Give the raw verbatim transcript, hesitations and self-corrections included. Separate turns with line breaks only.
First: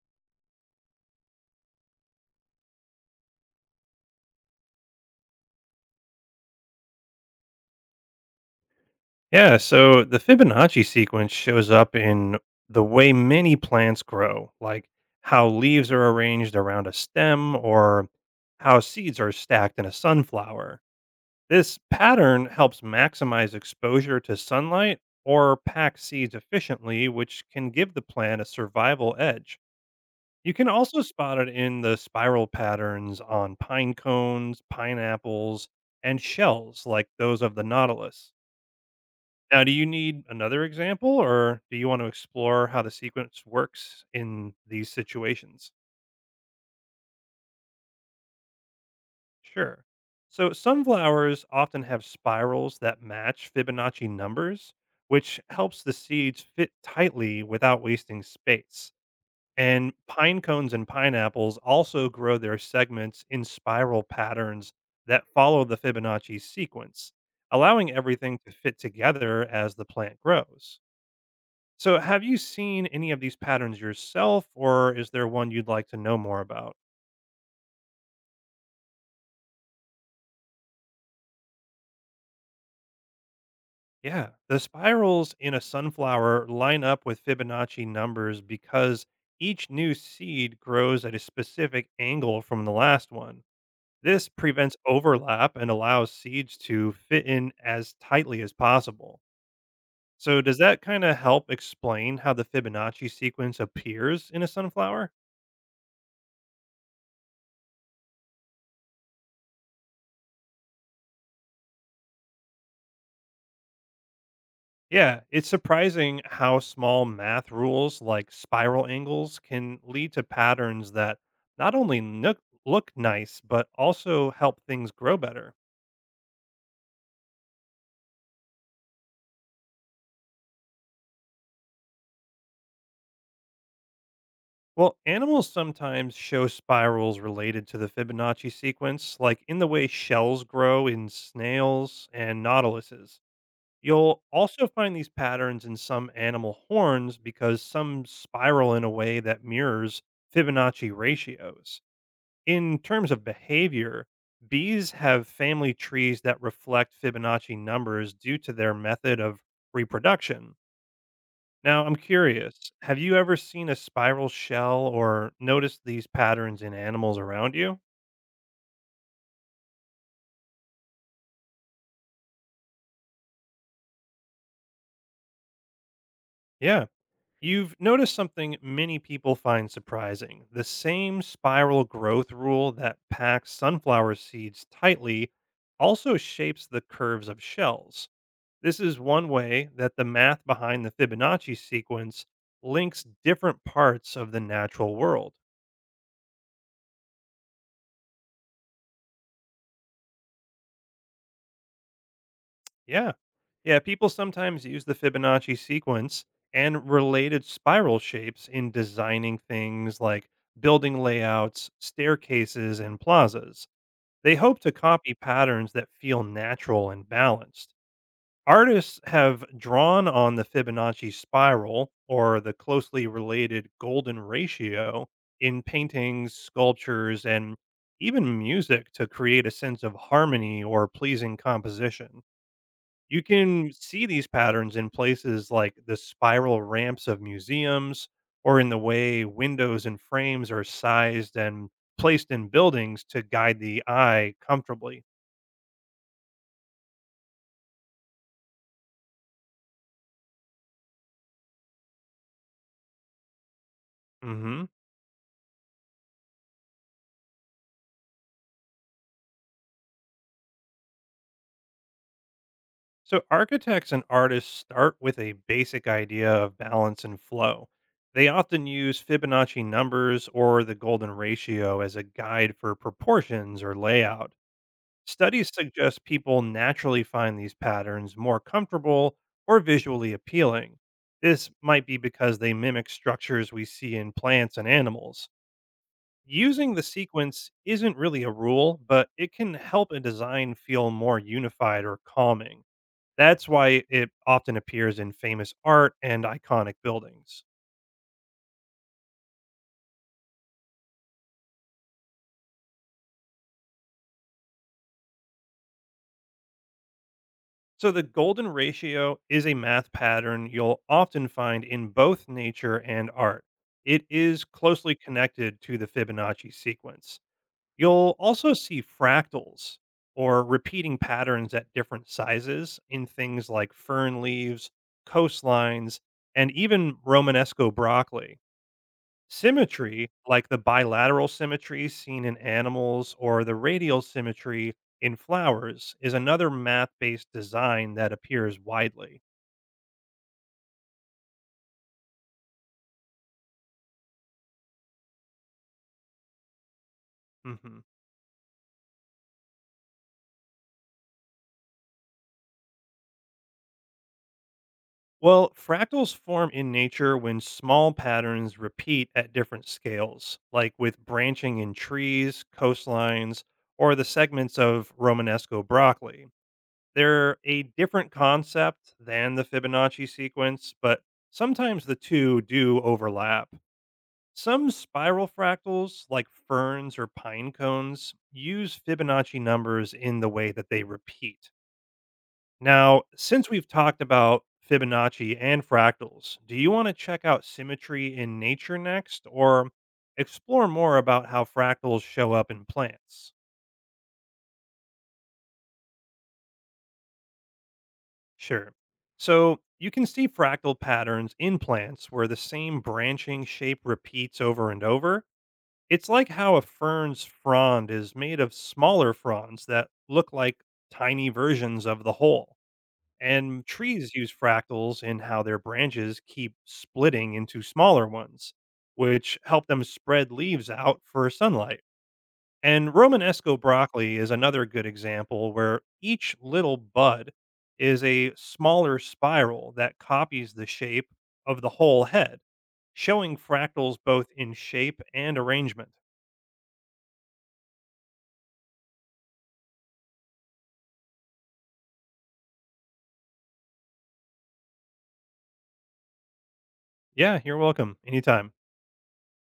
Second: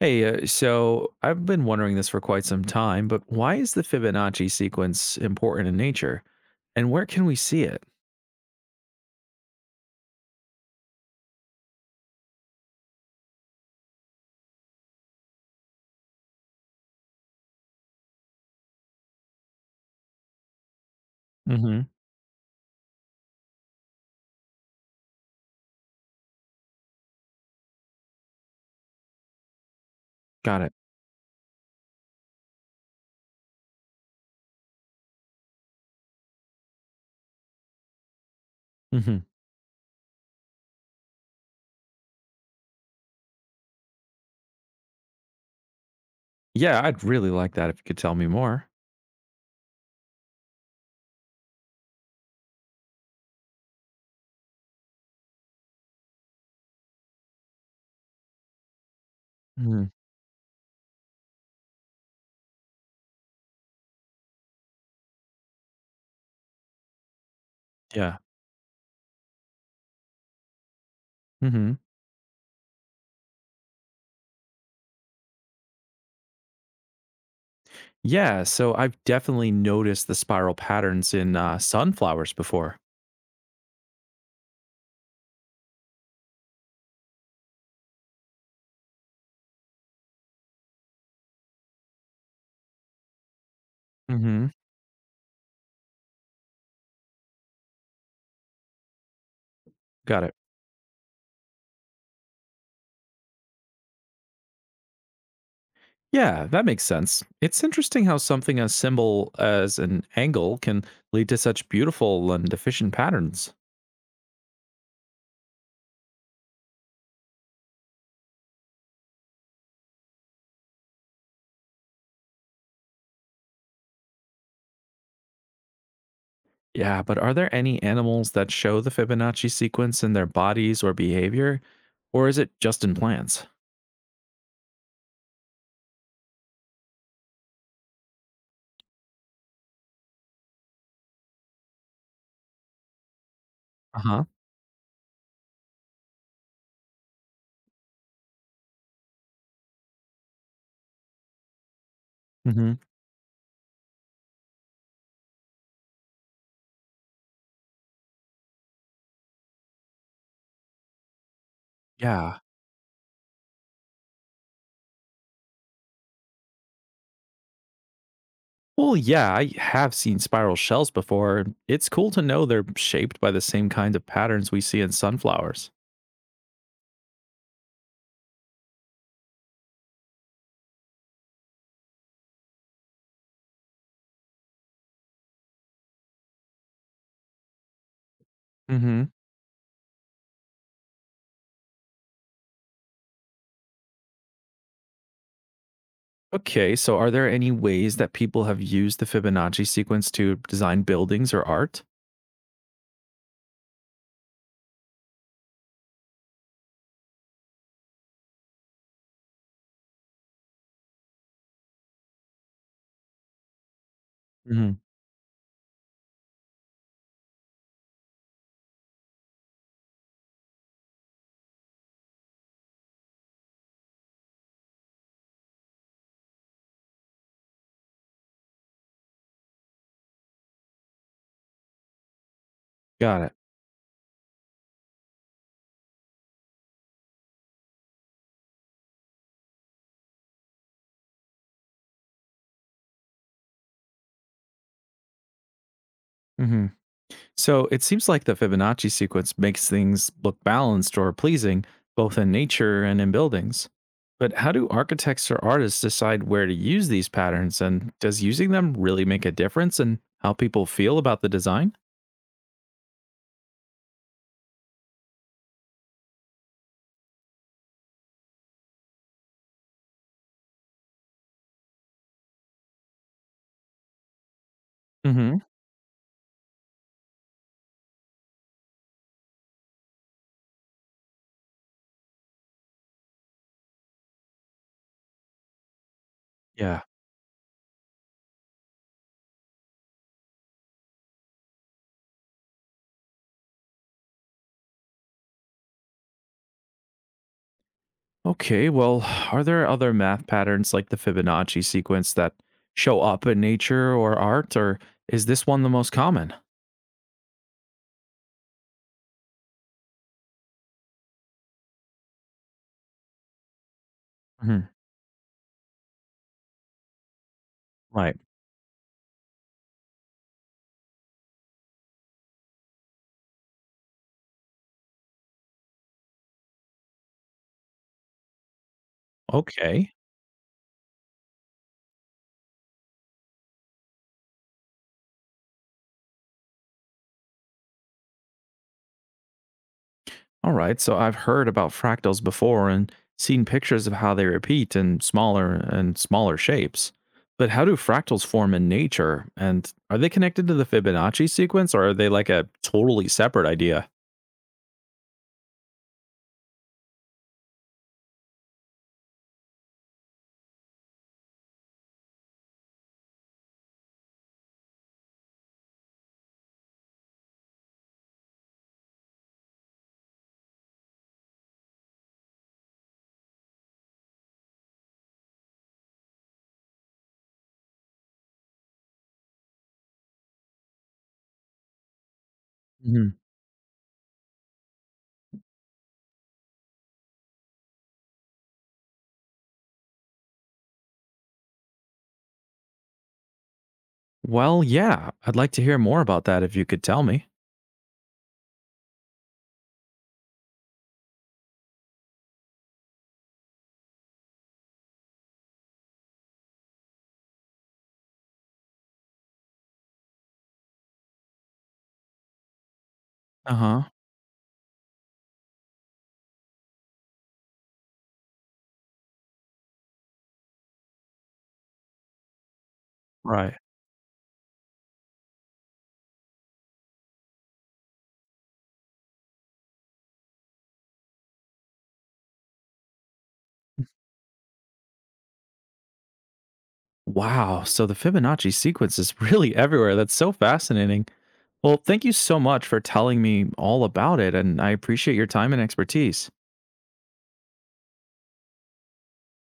Hey, uh, so I've been wondering this for quite some time, but why is the Fibonacci sequence important in nature? And where can we see it?
Yeah, so the Fibonacci sequence shows up in the way many plants grow, like how leaves are arranged around a stem or how seeds are stacked in a sunflower. This
Hmm.
pattern helps maximize exposure to sunlight or pack seeds efficiently, which can give the plant a survival edge. You
Got
can
it.
also spot it in the spiral patterns on pine cones, pineapples, and shells like those of the nautilus.
Hmm.
Now, do you need another example, or do you want to explore how the sequence works in these situations?
Yeah, I'd really like that if you could tell me more.
Sure. So, sunflowers often have spirals that match Fibonacci numbers, which helps the seeds fit tightly without wasting space.
Hmm.
And pine cones and pineapples also grow their segments in spiral patterns that follow the Fibonacci sequence, allowing
Yeah.
everything to fit together as the plant grows.
Hmm.
So, have you seen any of these patterns yourself, or is there one you'd like to know more about?
Yeah, so I've definitely noticed the spiral patterns in uh, sunflowers before.
Yeah, the spirals in a sunflower line up with Fibonacci numbers because each new seed grows at a specific angle from the last one. This
Hmm.
prevents overlap and allows seeds to fit in as tightly as possible.
Got it.
So, does that kind of help explain how the Fibonacci sequence appears in a sunflower?
Yeah, that makes sense. It's interesting how something as simple as an angle can lead to such beautiful and efficient patterns.
Yeah, it's surprising how small math rules like spiral angles can lead to patterns that not only nook- look nice, but also help things grow better.
Yeah, but are there any animals that show the Fibonacci sequence in their bodies or behavior? Or is it just in plants?
Well, animals sometimes show spirals related to the Fibonacci sequence, like in the way shells grow in snails and nautiluses.
Uh
You'll
huh.
also find these patterns in some animal horns because some spiral in a way that mirrors Fibonacci ratios.
Hmm.
In terms of behavior, bees have family trees that reflect Fibonacci numbers due to their method of reproduction. Now, I'm
Yeah.
curious, have you ever seen a spiral shell or noticed these patterns in animals around you?
Well, yeah, I have seen spiral shells before. And It's cool to know they're shaped by the same kinds of patterns we see in sunflowers.
Yeah, you've noticed something many people find surprising: the same spiral growth rule that packs sunflower seeds tightly also shapes the curves of shells. This is
Hmm.
one way that the math behind the Fibonacci sequence links different parts of the natural world.
Okay, so are there any ways that people have used the Fibonacci sequence to design buildings or art?
Yeah. Yeah, people sometimes use the Fibonacci sequence and related spiral shapes in designing things like building layouts, staircases, and plazas. They hope to
Hmm.
copy patterns that feel natural and balanced. Artists have drawn on the Fibonacci spiral or the closely related golden ratio in paintings, sculptures, and even music to create a sense of harmony or pleasing composition.
Got
You
it.
can see these patterns in places like the spiral ramps of museums or in the way windows and frames are sized and placed in buildings to guide the eye comfortably.
Hmm. So it seems like the Fibonacci sequence makes things look balanced or pleasing, both in nature and in buildings. But how do
Mhm.
architects or artists decide where to use these patterns? And does using them really make a difference in how people feel about the design?
So, architects and artists start with a basic idea of balance and flow. They often use Fibonacci numbers or the golden ratio as a guide for proportions or layout.
Hmm.
Studies suggest people naturally find these patterns more comfortable or visually appealing. This might be because they mimic structures we see in plants and animals. Using the
Yeah.
sequence isn't really a rule, but it can help a design feel more unified or calming. That's why it often appears in famous art and iconic buildings.
Okay, well, are there other math patterns like the Fibonacci sequence that show up in nature or art, or is this one the most common?
So, the golden ratio is a math pattern you'll often find in both nature and art. It is
Mhm.
closely connected to the Fibonacci sequence. You'll
Right.
also see fractals or repeating patterns at different sizes in things like fern leaves, coastlines, and even Romanesco broccoli.
Okay.
Symmetry, like the bilateral symmetry seen in animals or the radial symmetry in flowers, is another math based design that appears widely.
All right. So I've heard about fractals before and seen pictures of how they repeat in smaller and smaller shapes. But how do
hmm
fractals form in nature? And are they connected to the Fibonacci sequence, or are they like a totally separate idea?
Well, fractals form in nature when small patterns repeat at different scales, like with branching in trees, coastlines, or the segments of Romanesco broccoli. They're a different concept than the Fibonacci sequence, but sometimes the two do overlap. Some spiral fractals, like ferns or pine cones, use Fibonacci numbers in the way that they repeat. Now,
Mhm.
since we've talked about Fibonacci and fractals, do you want to check out symmetry in nature next or explore more about how fractals show up in plants?
Well, yeah. I'd like to hear more about that if you could tell me.
Sure. So, you can see fractal patterns in plants where the same branching shape repeats over and over. It's like how a fern's frond is made of smaller fronds that look like tiny versions of the whole.
Uh
And
huh.
trees use fractals in how their branches keep splitting into smaller ones, which help them spread leaves out for sunlight. And
Right.
Romanesco broccoli is another good example where each little bud is a smaller spiral that copies the shape of the whole head, showing fractals both in shape and arrangement.
Wow. So the Fibonacci sequence is really everywhere. That's so fascinating. Well, thank you so much for telling me all about it, and I appreciate your time and expertise.
Yeah, you're welcome. Anytime.